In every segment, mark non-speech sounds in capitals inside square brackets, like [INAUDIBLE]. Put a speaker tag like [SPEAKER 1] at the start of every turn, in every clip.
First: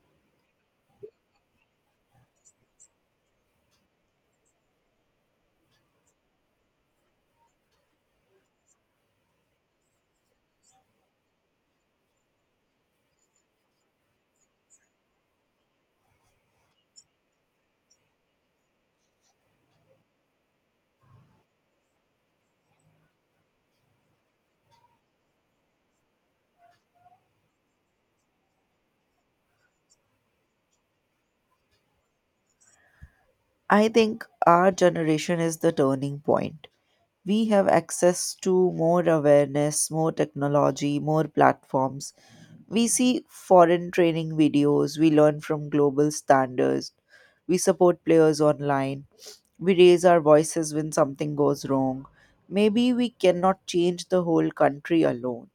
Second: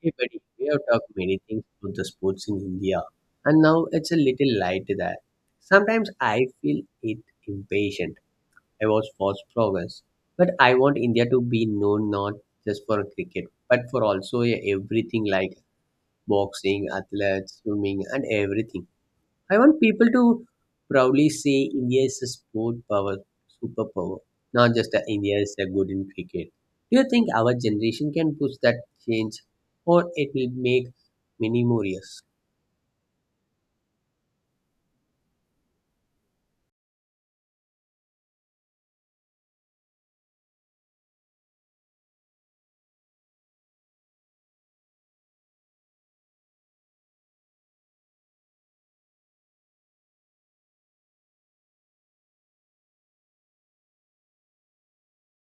[SPEAKER 1] Hey buddy, we have talked many things about the sports in India, and now it's a little light there. Sometimes I feel it impatient about fast progress, but I want India to be known not just for cricket, but for also everything like boxing, athletes, swimming, and everything. I want people to proudly say India is a sport power, superpower, not just that India is a good in cricket. Do you think our generation can push that change, or it will make many more years?
[SPEAKER 2] I think our generation is the turning point. We have access to more awareness, more technology, more platforms. We see foreign training videos, we learn from global standards, we support players online, we raise our voices when something goes wrong. Maybe we cannot change the whole country alone,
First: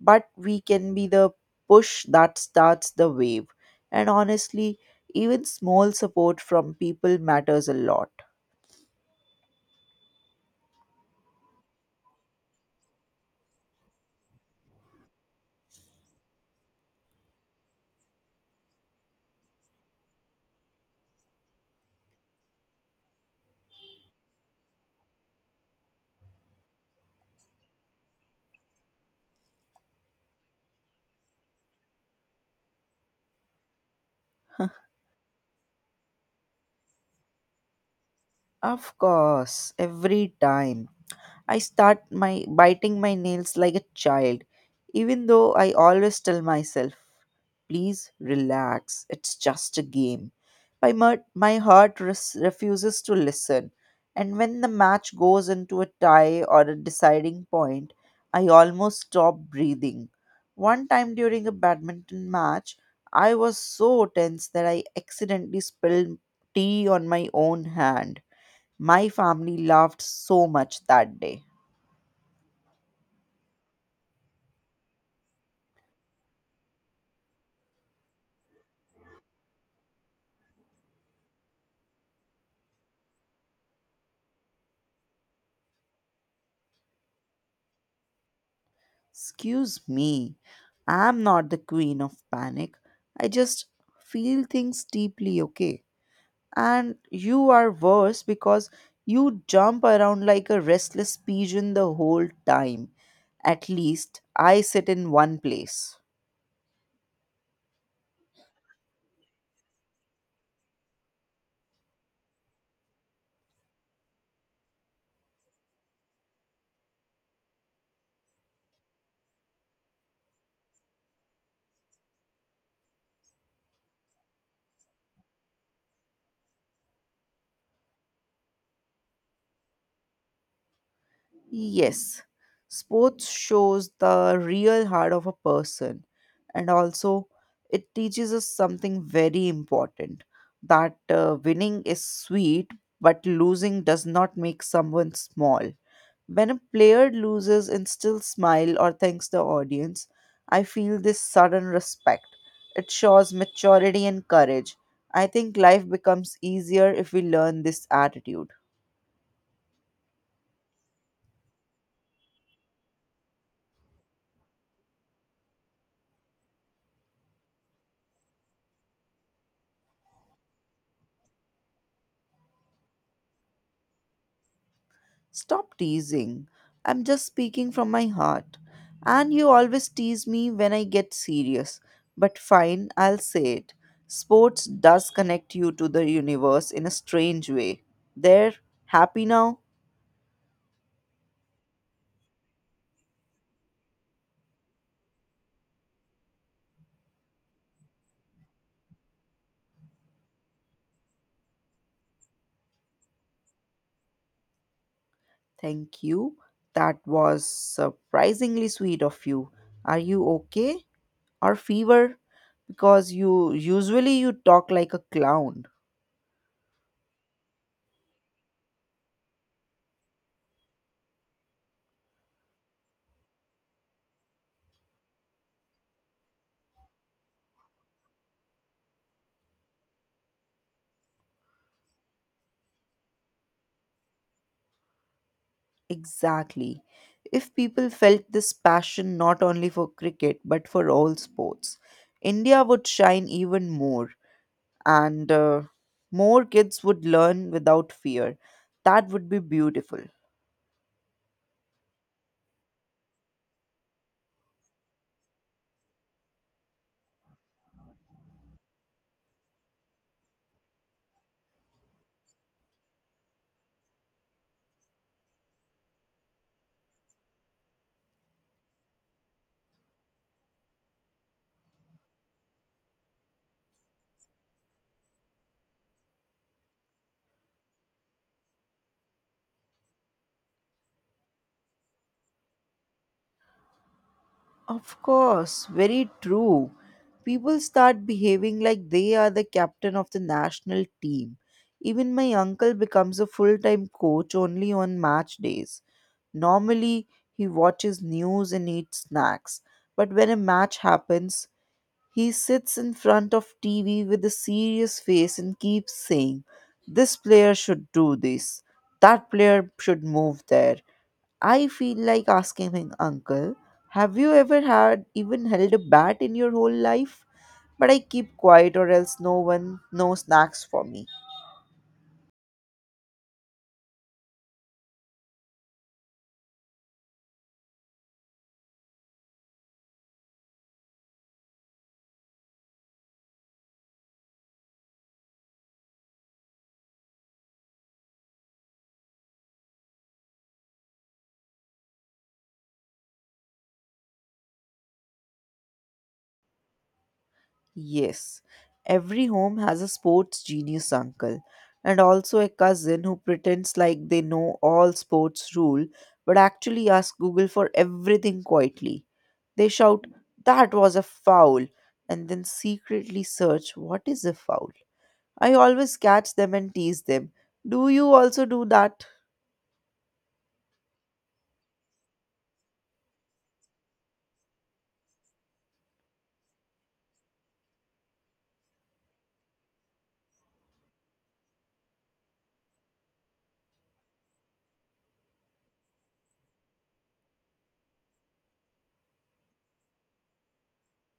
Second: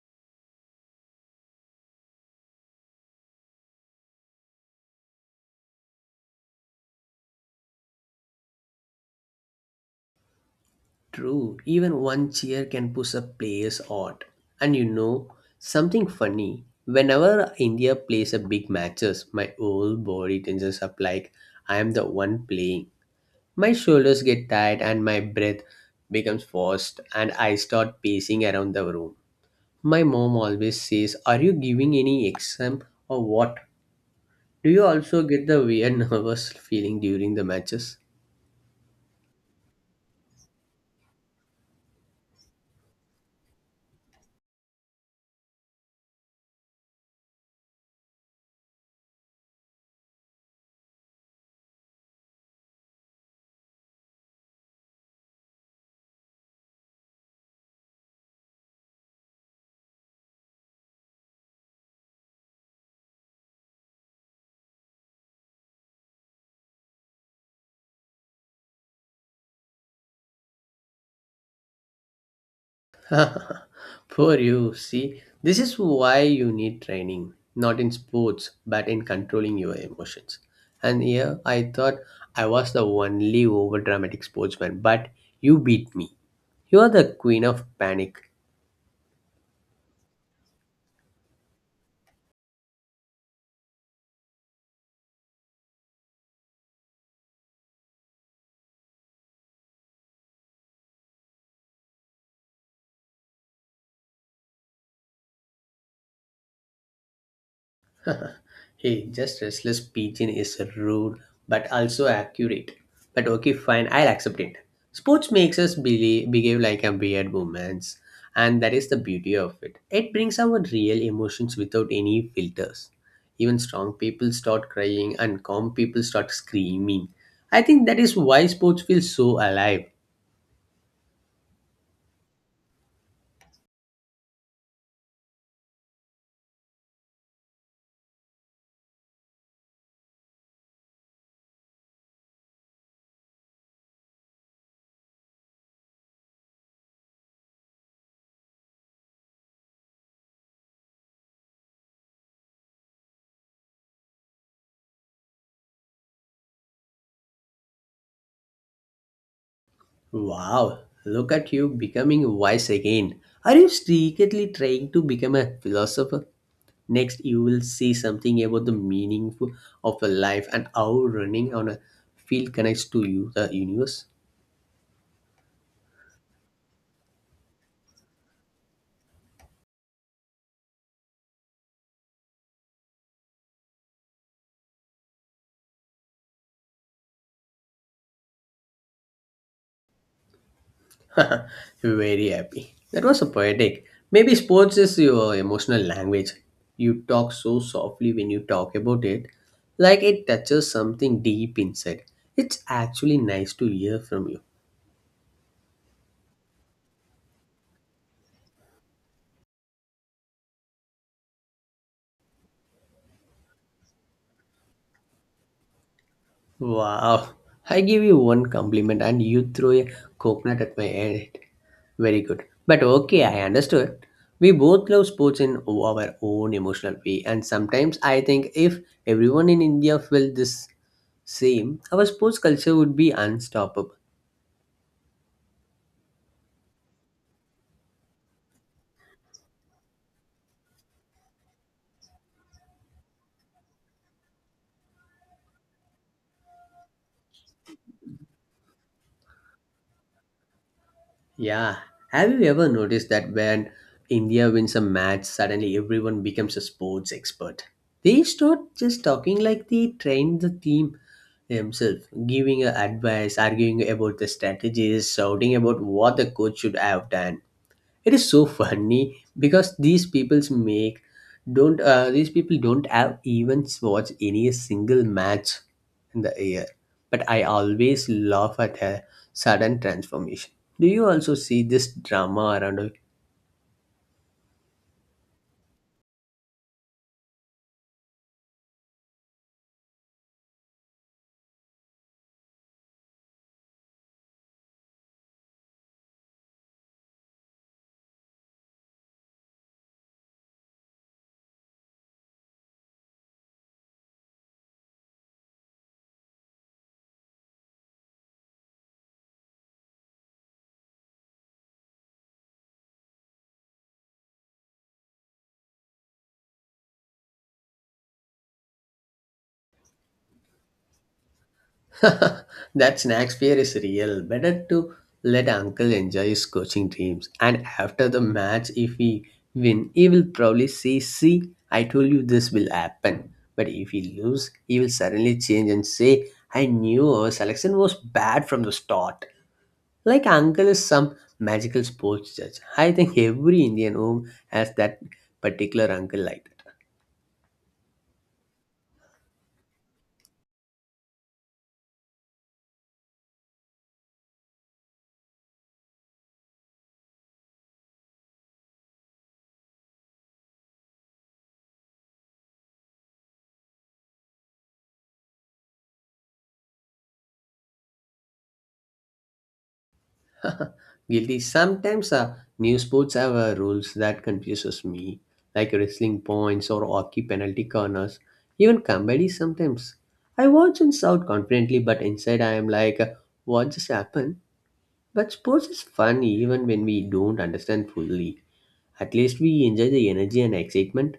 [SPEAKER 2] but we can be the push that starts the wave. And honestly, even small support from people matters a lot.
[SPEAKER 1] True, even one cheer can push a player's odd. And you know something funny? Whenever India plays a big matches, my whole body tenses up like I am the one playing. My shoulders get tired and my breath becomes forced, and I start pacing around the room. My mom always says, "Are you giving any exam or what?" Do you also get the weird [LAUGHS] nervous feeling during the matches?
[SPEAKER 2] Of course, every time I start my biting my nails like a child, even though I always tell myself, please relax, it's just a game. My heart refuses to listen, and when the match goes into a tie or a deciding point, I almost stop breathing. One time during a badminton match, I was so tense that I accidentally spilled tea on my own hand. My family laughed so much that day.
[SPEAKER 1] [LAUGHS] Poor you, see, this is why you need training, not in sports, but in controlling your emotions. And here I thought I was the only overdramatic sportsman, but you beat me. You are the queen of panic.
[SPEAKER 2] Excuse me, I'm not the queen of panic. I just feel things deeply, okay? And you are worse because you jump around like a restless pigeon the whole time. At least I sit in one place.
[SPEAKER 1] [LAUGHS] Hey, just restless pigeon is rude but also accurate. But okay, fine, I'll accept it. Sports makes us believe, behave like a weird woman, and that is the beauty of it. It brings out real emotions without any filters. Even strong people start crying and calm people start screaming. I think that is why sports feels so alive.
[SPEAKER 2] Yes, sports shows the real heart of a person, and also it teaches us something very important that winning is sweet, but losing does not make someone small. When a player loses and still smile or thanks the audience, I feel this sudden respect. It shows maturity and courage. I think life becomes easier if we learn this attitude.
[SPEAKER 1] Wow, look at you becoming wise again. Are you secretly trying to become a philosopher? Next, you will see something about the meaning of a life and how running on a field connects to you, the universe.
[SPEAKER 2] Stop teasing. I'm just speaking from my heart. And you always tease me when I get serious. But fine, I'll say it. Sports does connect you to the universe in a strange way. There, happy now?
[SPEAKER 1] [LAUGHS] Very happy. That was a poetic. Maybe sports is your emotional language. You talk so softly when you talk about it, like it touches something deep inside. It's actually nice to hear from you.
[SPEAKER 2] Thank you. That was surprisingly sweet of you. Are you okay? Or fever? Because you usually you talk like a clown.
[SPEAKER 1] Wow. I give you one compliment and you throw a coconut at my head. Very good. But okay, I understood. We both love sports in our own emotional way, and sometimes I think if everyone in India felt this same, our sports culture would be unstoppable.
[SPEAKER 2] Exactly. If people felt this passion not only for cricket but for all sports, India would shine even more and more kids would learn without fear. That would be beautiful.
[SPEAKER 1] Yeah. Have you ever noticed that when India wins a match, suddenly everyone becomes a sports expert? They start just talking like they trained the team themselves, giving a advice, arguing about the strategies, shouting about what the coach should have done. It is so funny because these people's make don't these people don't have even watched any single match in the year, but I always laugh at her sudden transformation. Do you also see this drama around?
[SPEAKER 2] Of course, very true. People start behaving like they are the captain of the national team. Even my uncle becomes a full time coach only on match days. Normally, he watches news and eats snacks, but when a match happens, he sits in front of TV with a serious face and keeps saying, this player should do this, that player should move there. I feel like asking him, uncle, have you ever had even held a bat in your whole life? But I keep quiet or else no one, no snacks for me.
[SPEAKER 1] [LAUGHS] That next fear is real. Better to let uncle enjoy his coaching dreams. And after the match, if we win, he will probably say, "See, I told you this will happen." But if he lose, he will suddenly change and say, "I knew our selection was bad from the start." Like uncle is some magical sports judge. I think every Indian home has that particular uncle like.
[SPEAKER 2] Yes, every home has a sports genius uncle and also a cousin who pretends like they know all sports rule but actually asks Google for everything quietly. They shout, that was a foul, and then secretly search, what is a foul? I always catch them and tease them. Do you also do that?
[SPEAKER 1] Guilty. Sometimes new sports have rules that confuses me, like wrestling points or hockey penalty corners, even comedy sometimes. I watch and shout confidently, but inside I am like, what just happened? But sports is fun even when we don't understand fully. At least we enjoy the energy and excitement.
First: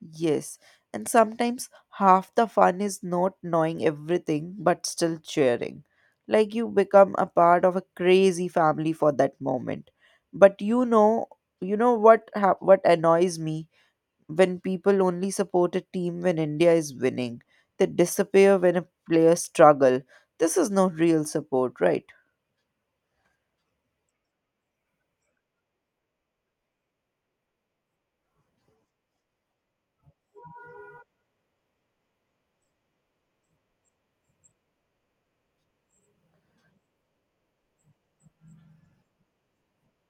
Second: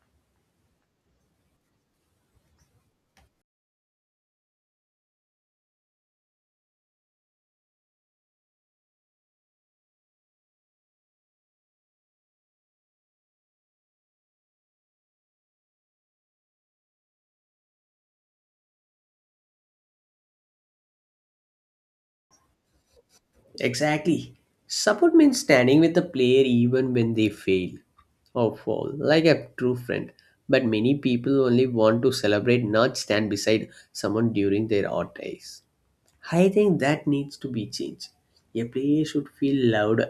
[SPEAKER 2] Yes. And sometimes half the fun is not knowing everything but still cheering. Like you become a part of a crazy family for that moment. But you know what annoys me when people only support a team when India is winning. They disappear when a player struggle. This is not real support, right?
[SPEAKER 1] Exactly. Support means standing with the player even when they fail or fall, like a true friend. But many people only want to celebrate, not stand beside someone during their hard days. I think that needs to be changed. A player should feel loved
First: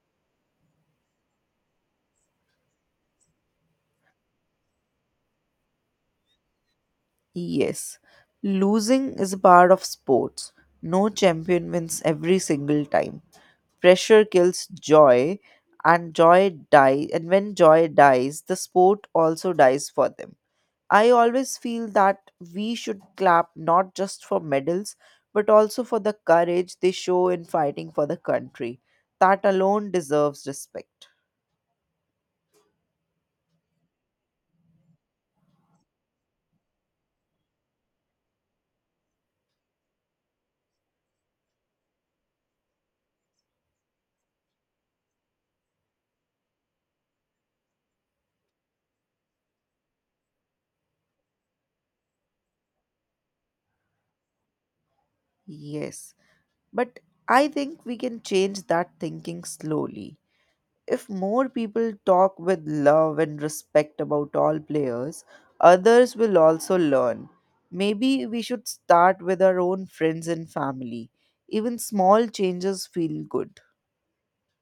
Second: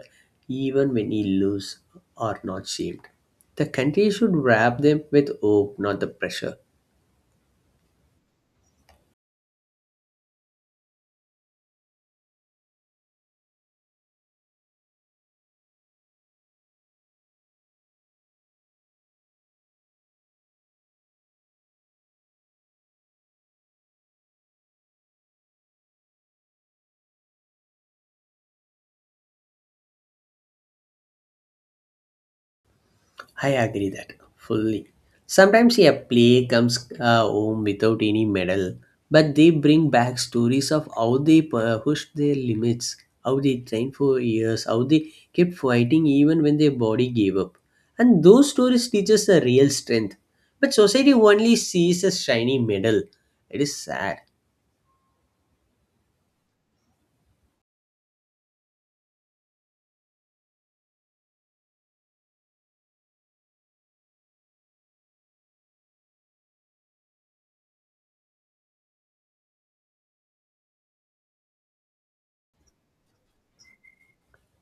[SPEAKER 1] even when he loses or not shamed. The country should wrap them with hope, not the pressure.
[SPEAKER 2] Yes, losing is a part of sports. No champion wins every single time. Pressure kills joy, and joy die. And when joy dies, the sport also dies for them. I always feel that we should clap not just for medals, but also for the courage they show in fighting for the country. That alone deserves respect.
[SPEAKER 1] I agree that fully. Sometimes a play comes home without any medal, but they bring back stories of how they pushed their limits, how they trained for years, how they kept fighting even when their body gave up. And those stories teach us the real strength. But society only sees a shiny medal. It is sad.
[SPEAKER 2] Yes, but I think we can change that thinking slowly. If more people talk with love and respect about all players, others will also learn. Maybe we should start with our own friends and family. Even small changes feel good.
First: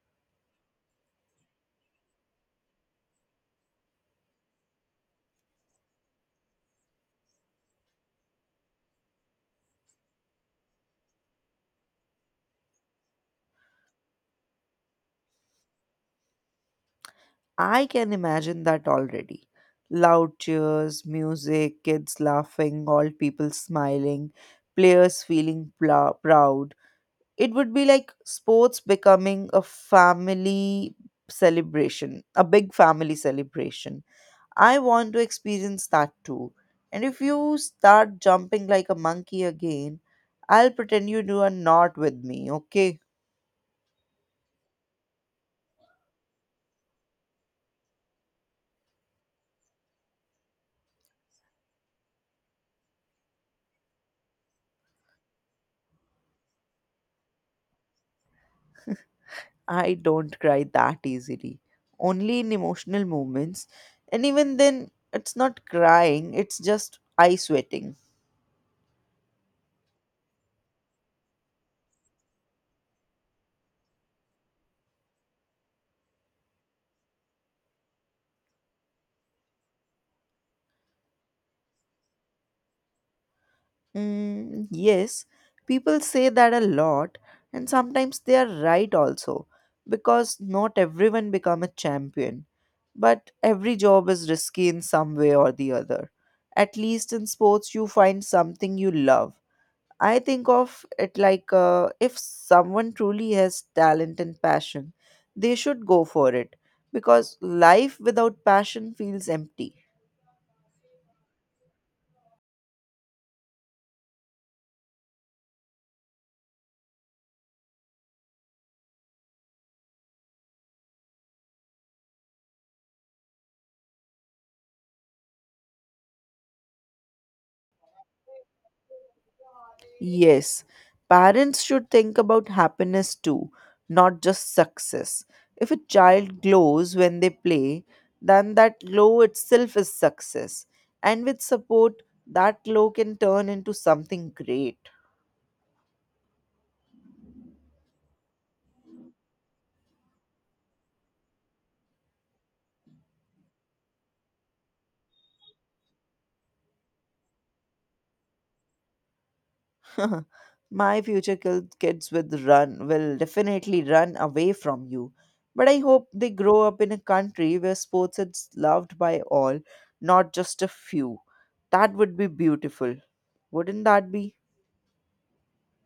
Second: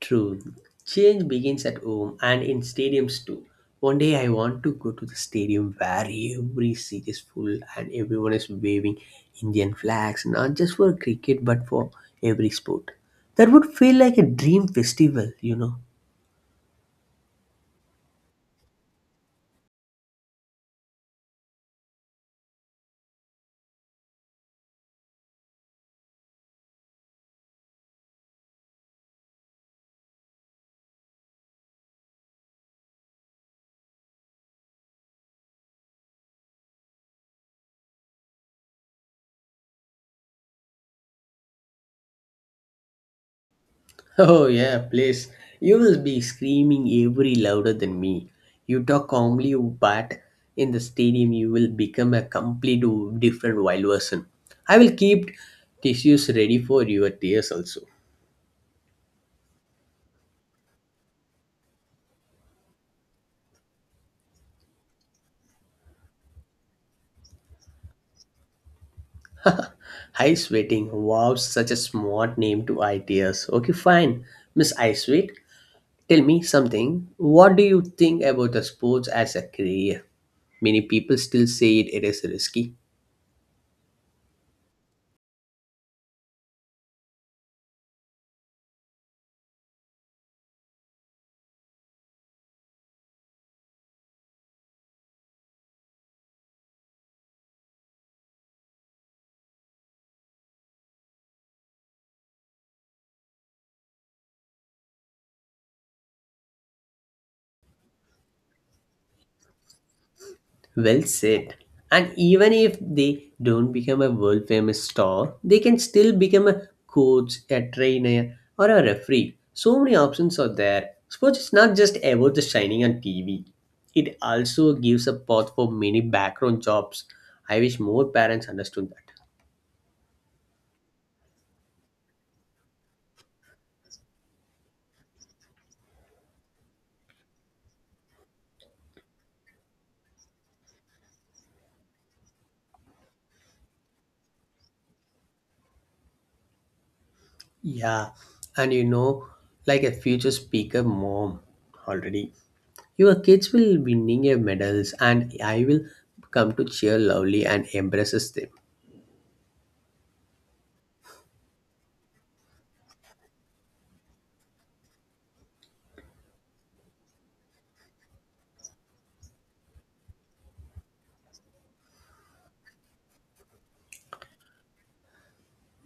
[SPEAKER 1] True. Change begins at home and in stadiums too. One day I want to go to the stadium where every seat is full and everyone is waving Indian flags, not just for cricket but for every sport. That would feel like a dream festival, [LAUGHS]
[SPEAKER 2] I can imagine that already. Loud cheers, music, kids laughing, all people smiling, players feeling proud. It would be like sports becoming a family celebration, a big family celebration. I want to experience that too. And if you start jumping like a monkey again, I'll pretend you do a not with me, okay?
[SPEAKER 1] Oh, yeah, please. You will be screaming every louder than me. You talk calmly, but in the stadium, you will become a complete different wild person. I will keep tissues ready for your tears also.
[SPEAKER 2] I don't cry that easily. Only in emotional moments. And even then, it's not crying, it's just eye sweating.
[SPEAKER 1] Ice waiting. Wow, such a smart name to ideas. Okay, fine. Miss Ice Wait, tell me something. What do you think about the sports as a career? Many people still say it, it is risky.
[SPEAKER 2] Yes, people say that a lot, and sometimes they are right also, because not everyone become a champion. But every job is risky in some way or the other. At least in sports, you find something you love. I think of it like if someone truly has talent and passion, they should go for it, because life without passion feels empty.
[SPEAKER 1] Well said. And even if they don't become a world famous star, they can still become a coach, a trainer, or a referee. So many options are there. Sports is not just about the shining on TV, it also gives a path for many background jobs. I wish more parents understood that.
[SPEAKER 2] Yes, parents should think about happiness too, not just success. If a child glows when they play, then that glow itself is success. And with support, that glow can turn into something great.
[SPEAKER 1] Yeah, and you know, like a future speaker mom already, your kids will be winning a medals, and I will come to cheer loudly and embraces them.
[SPEAKER 2] [LAUGHS] My future kids will definitely run away from you. But I hope they grow up in a country where sports is loved by all, not just a few. That would be beautiful. Wouldn't that be?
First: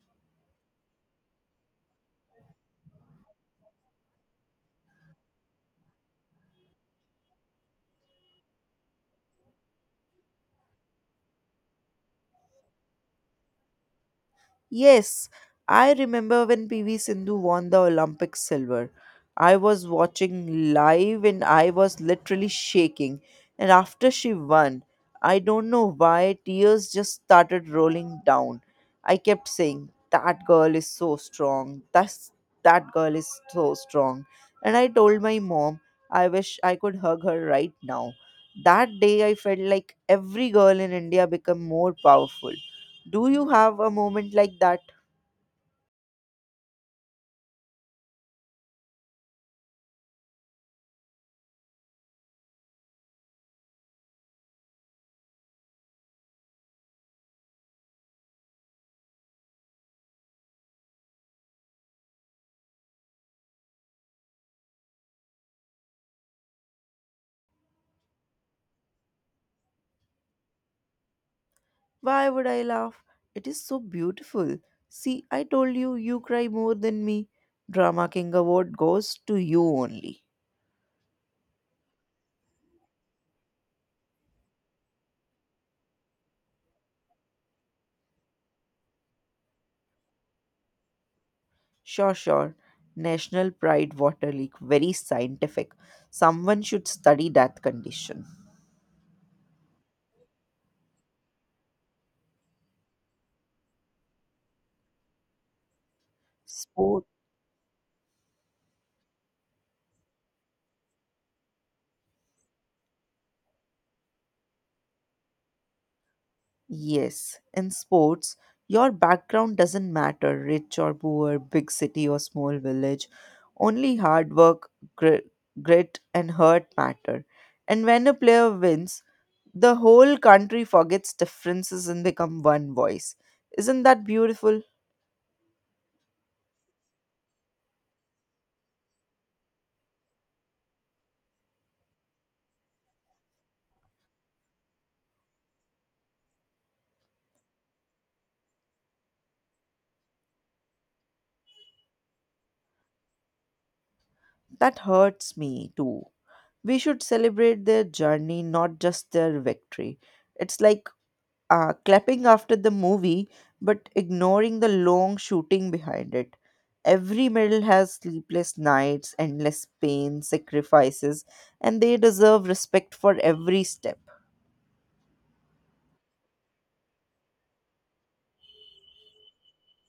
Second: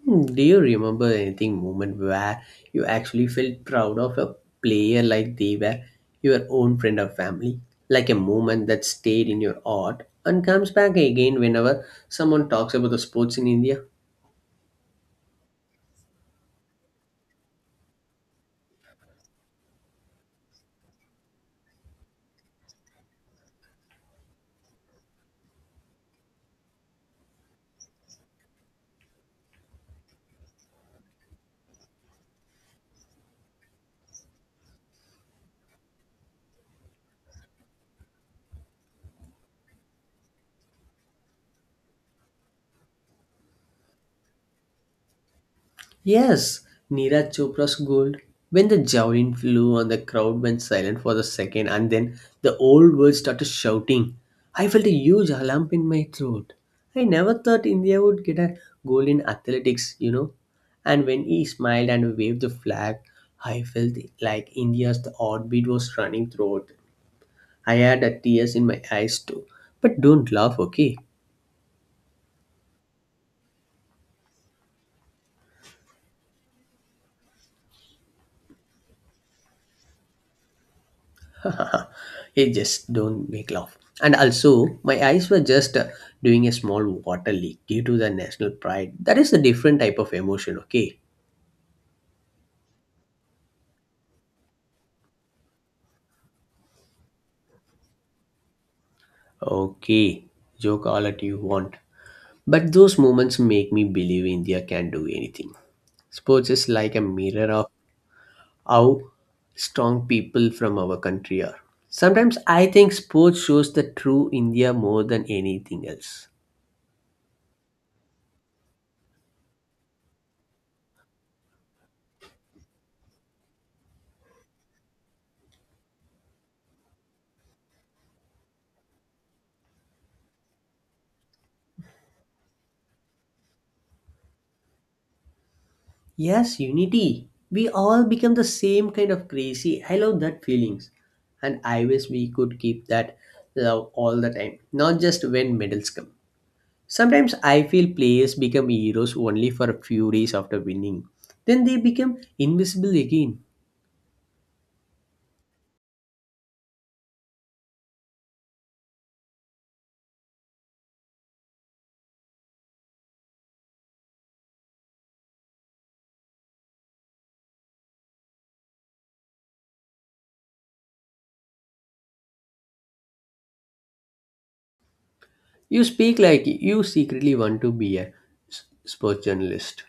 [SPEAKER 1] Hmm, do you remember anything moment where you actually felt proud of a player like they were your own friend or family? Like a moment that stayed in your heart and comes back again whenever someone talks about the sports in India?
[SPEAKER 2] Yes, I remember when PV Sindhu won the Olympic silver. I was watching live and I was literally shaking. And after she won, I don't know why tears just started rolling down. I kept saying, that girl is so strong. That girl is so strong. And I told my mom, I wish I could hug her right now. That day, I felt like every girl in India became more powerful. Do you have a moment like that?
[SPEAKER 1] Yes, Neeraj Chopra's gold. When the javelin flew and the crowd went silent for the second and then the old world started shouting, I felt a huge lump in my throat. I never thought India would get a gold in athletics, And when he smiled and waved the flag, I felt like India's the heartbeat was running through it. I had a tears in my eyes too. But don't laugh, okay?
[SPEAKER 2] Why would I laugh? It is so beautiful. See, I told you, you cry more than me. Drama King Award goes to you only.
[SPEAKER 1] It just don't make love. And also, my eyes were just doing a small water leak due to the national pride. That is a different type of emotion, okay?
[SPEAKER 2] Sure, sure. National Pride water leak. Very scientific. Someone should study that condition.
[SPEAKER 1] Okay, joke all that you want. But those moments make me believe India can do anything. Sports is like a
[SPEAKER 2] Sport.
[SPEAKER 1] mirror of how strong people from our country are. Sometimes I think sports shows the true India more than anything else.
[SPEAKER 2] Yes. In sports, your background doesn't matter rich or poor, big city or small village. Only hard work, grit, grit and hurt matter. And when a player wins, the whole country forgets differences and become one voice. Isn't that beautiful?
[SPEAKER 1] Yes, unity. We all become the same kind of crazy. I love that feelings. And I wish we could keep that love all the time, not just when medals come. Sometimes I feel players become heroes only for a few days after winning. Then they become invisible again.
[SPEAKER 2] That hurts me too. We should celebrate their journey, not just their victory. It's like clapping after the movie, but ignoring the long shooting behind it. Every medal has sleepless nights, endless pain, sacrifices, and they deserve respect for every step.
[SPEAKER 1] You speak like you secretly want to be a sports journalist.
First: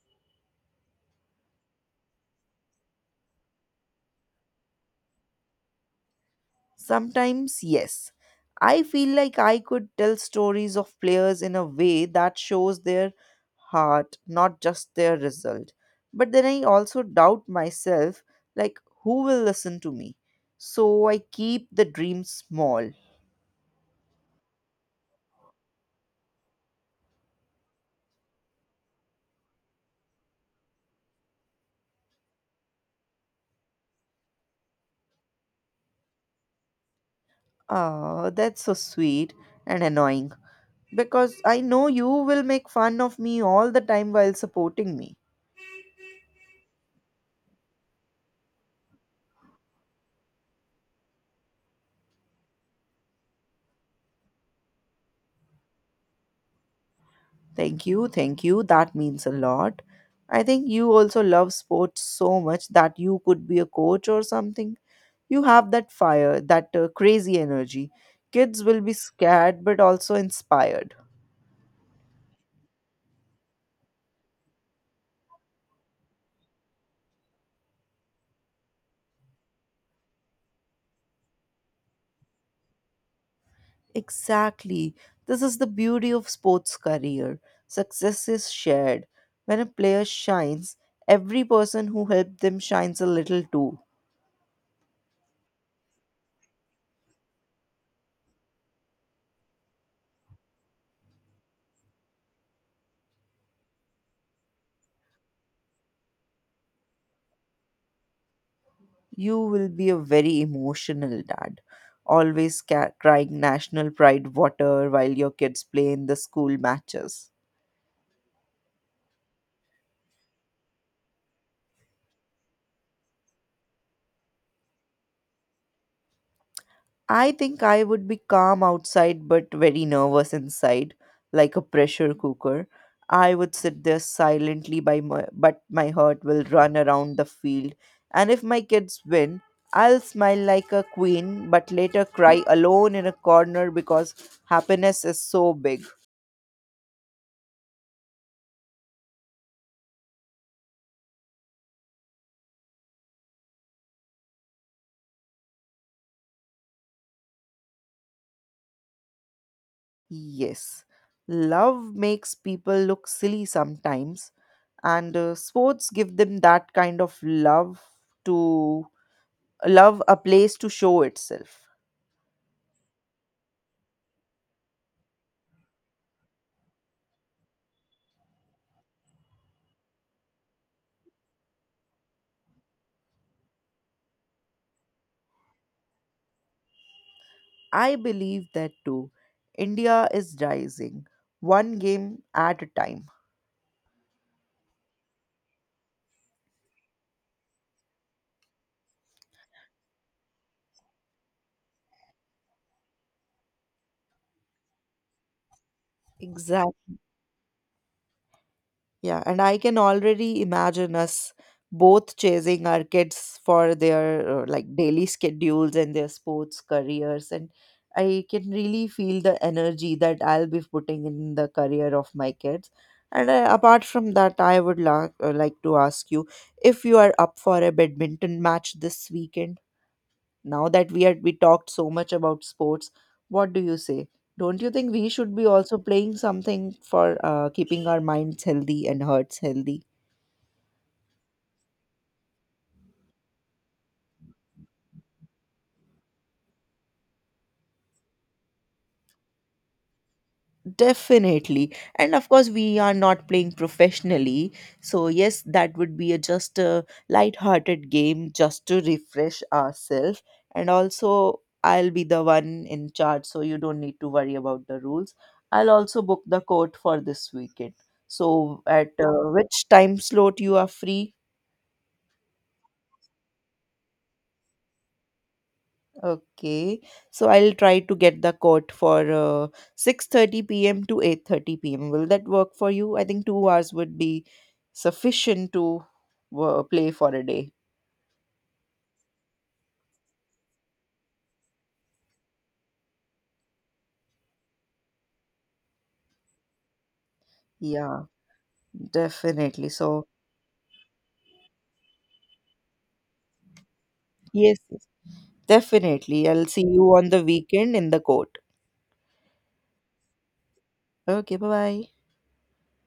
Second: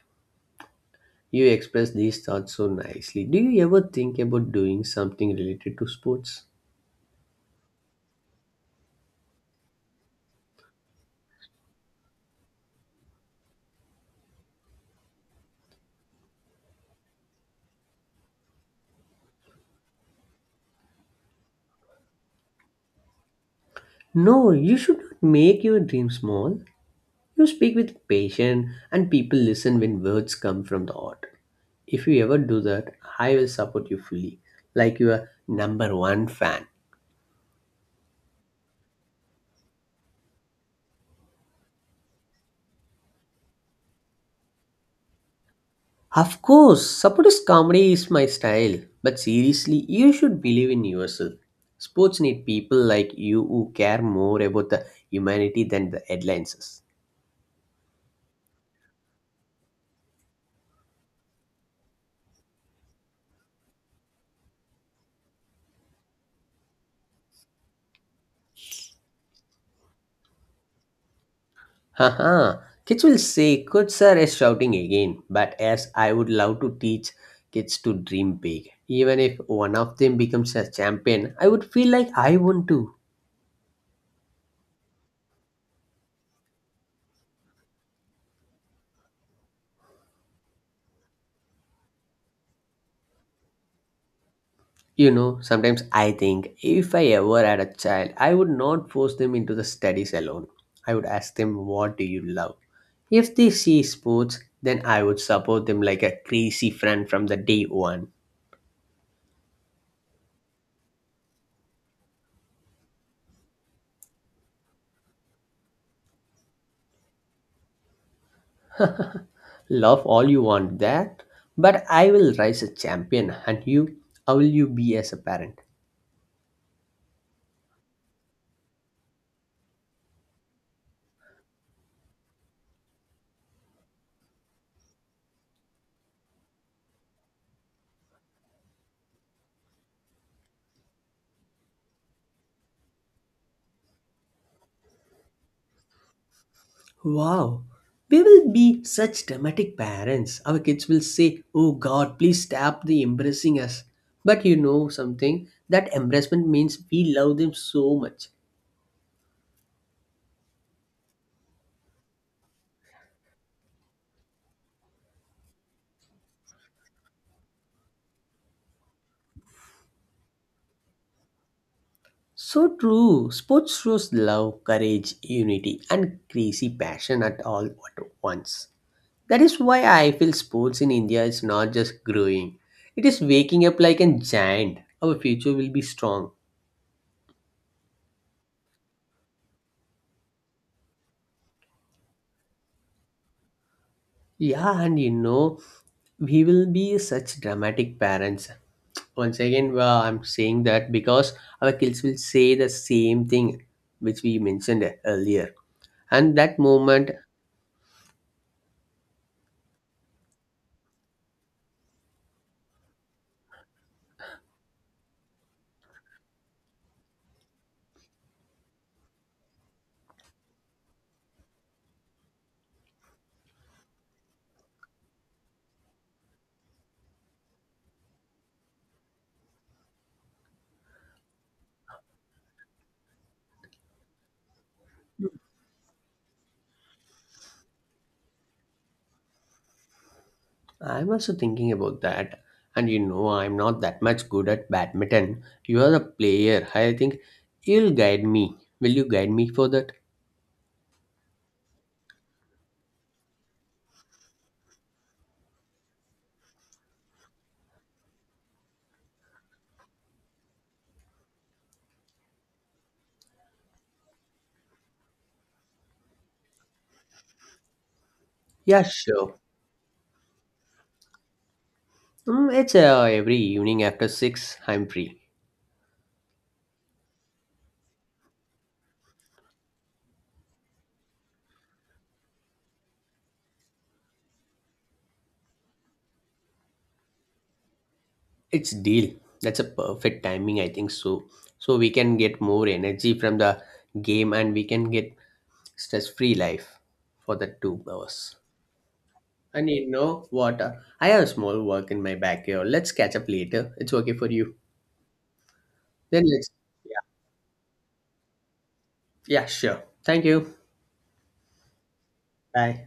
[SPEAKER 1] You express these thoughts so nicely. Do you ever think about doing something related to sports?
[SPEAKER 2] Sometimes, yes. I feel like I could tell stories of players in a way that shows their heart, not just their result. But then I also doubt myself, like, who will listen to me? So I keep the dream small.
[SPEAKER 1] No, you should not make your dream small. You speak with patience and people listen when words come from the heart. If you ever do that, I will support you fully, like your number one fan.
[SPEAKER 2] Ah, that's so sweet and annoying. Because I know you will make fun of me all the time while supporting me.
[SPEAKER 1] Of course, support comedy is my style, but seriously, you should believe in yourself. Sports need people like you who care more about the humanity than the headlines.
[SPEAKER 2] Thank you, thank you. That means a lot. I think you also love sports so much that you could be a coach or something. You have that fire, that crazy energy. Kids will be scared but also inspired.
[SPEAKER 1] Haha, kids will say, "Good sir is shouting again." But as I would love to teach kids to dream big. Even if one of them becomes a champion, I would feel like I want to.
[SPEAKER 2] Exactly. This is the beauty of sports career. Success is shared. When a player shines, every person who helped them shines a little too.
[SPEAKER 1] You know, sometimes I think if I ever had a child, I would not force them into the studies alone. I would ask them, "What do you love?" If they see sports, then I would support them like a crazy friend from the day one.
[SPEAKER 2] You will be a very emotional dad, always crying national pride water while your kids play in the school matches.
[SPEAKER 1] Love all you want that, but I will rise a champion and you, how will you be as a parent?
[SPEAKER 2] I think I would be calm outside but very nervous inside, like a pressure cooker. I would sit there silently, but my heart will run around the field. And if my kids win, I'll smile like a queen, but later cry alone in a corner because happiness is so big.
[SPEAKER 1] Wow, we will be such dramatic parents. Our kids will say, "Oh God, please stop the embracing us." But you know something? That embarrassment means we love them so much.
[SPEAKER 2] Yes, love makes people look silly sometimes, and sports give them that kind of love to love a place to show itself.
[SPEAKER 1] So true. Sports shows love, courage, unity, and crazy passion at all at once. That is why I feel sports in India is not just growing, it is waking up like a giant. Our future will be strong.
[SPEAKER 2] I believe that too. India is rising, one game at a time.
[SPEAKER 1] Yeah, and you know, we will be such dramatic parents. Once again, well, I'm saying that because our kids will say the same thing which we mentioned earlier. And that
[SPEAKER 2] Exactly.
[SPEAKER 1] moment,
[SPEAKER 2] Yeah, and I can already imagine us both chasing our kids for their like daily schedules and their sports careers. And I can really feel the energy that I'll be putting in the career of my kids. And apart from that, I would like to ask you if you are up for a badminton match this weekend. Now that we talked so much about sports, what do you say? Don't you think we should be also playing something for keeping our minds healthy and hearts healthy?
[SPEAKER 1] I'm also thinking about that. And you know, I'm not that much good at badminton. You are a player. I think you'll guide me. Will you guide me for that?
[SPEAKER 2] Definitely. And of course, we are not playing professionally. So, yes, that would be a just a light-hearted game just to refresh ourselves. And also, I'll be the one in charge, so you don't need to worry about the rules. I'll also book the court for this weekend. So,
[SPEAKER 1] Yeah,
[SPEAKER 2] at
[SPEAKER 1] sure.
[SPEAKER 2] which time slot you are free?
[SPEAKER 1] It's every evening after 6, I'm free.
[SPEAKER 2] Okay, so I'll try to get the court for 6:30 p.m. to 8:30 p.m. Will that work for you? I think 2 hours would be sufficient to play for a day.
[SPEAKER 1] It's deal. That's a perfect timing, I think so. So we can get more energy from the game and we can get stress-free life for the two
[SPEAKER 2] Yeah,
[SPEAKER 1] hours.
[SPEAKER 2] definitely.
[SPEAKER 1] And you
[SPEAKER 2] So,
[SPEAKER 1] know what? I have a small work in my backyard. Let's catch up later. It's okay for you.
[SPEAKER 2] yes, yes,
[SPEAKER 1] Then
[SPEAKER 2] definitely. I'll
[SPEAKER 1] let's.
[SPEAKER 2] see you on the weekend in the court.
[SPEAKER 1] Yeah, yeah, sure. Thank you.
[SPEAKER 2] Okay, bye bye.
[SPEAKER 1] Bye.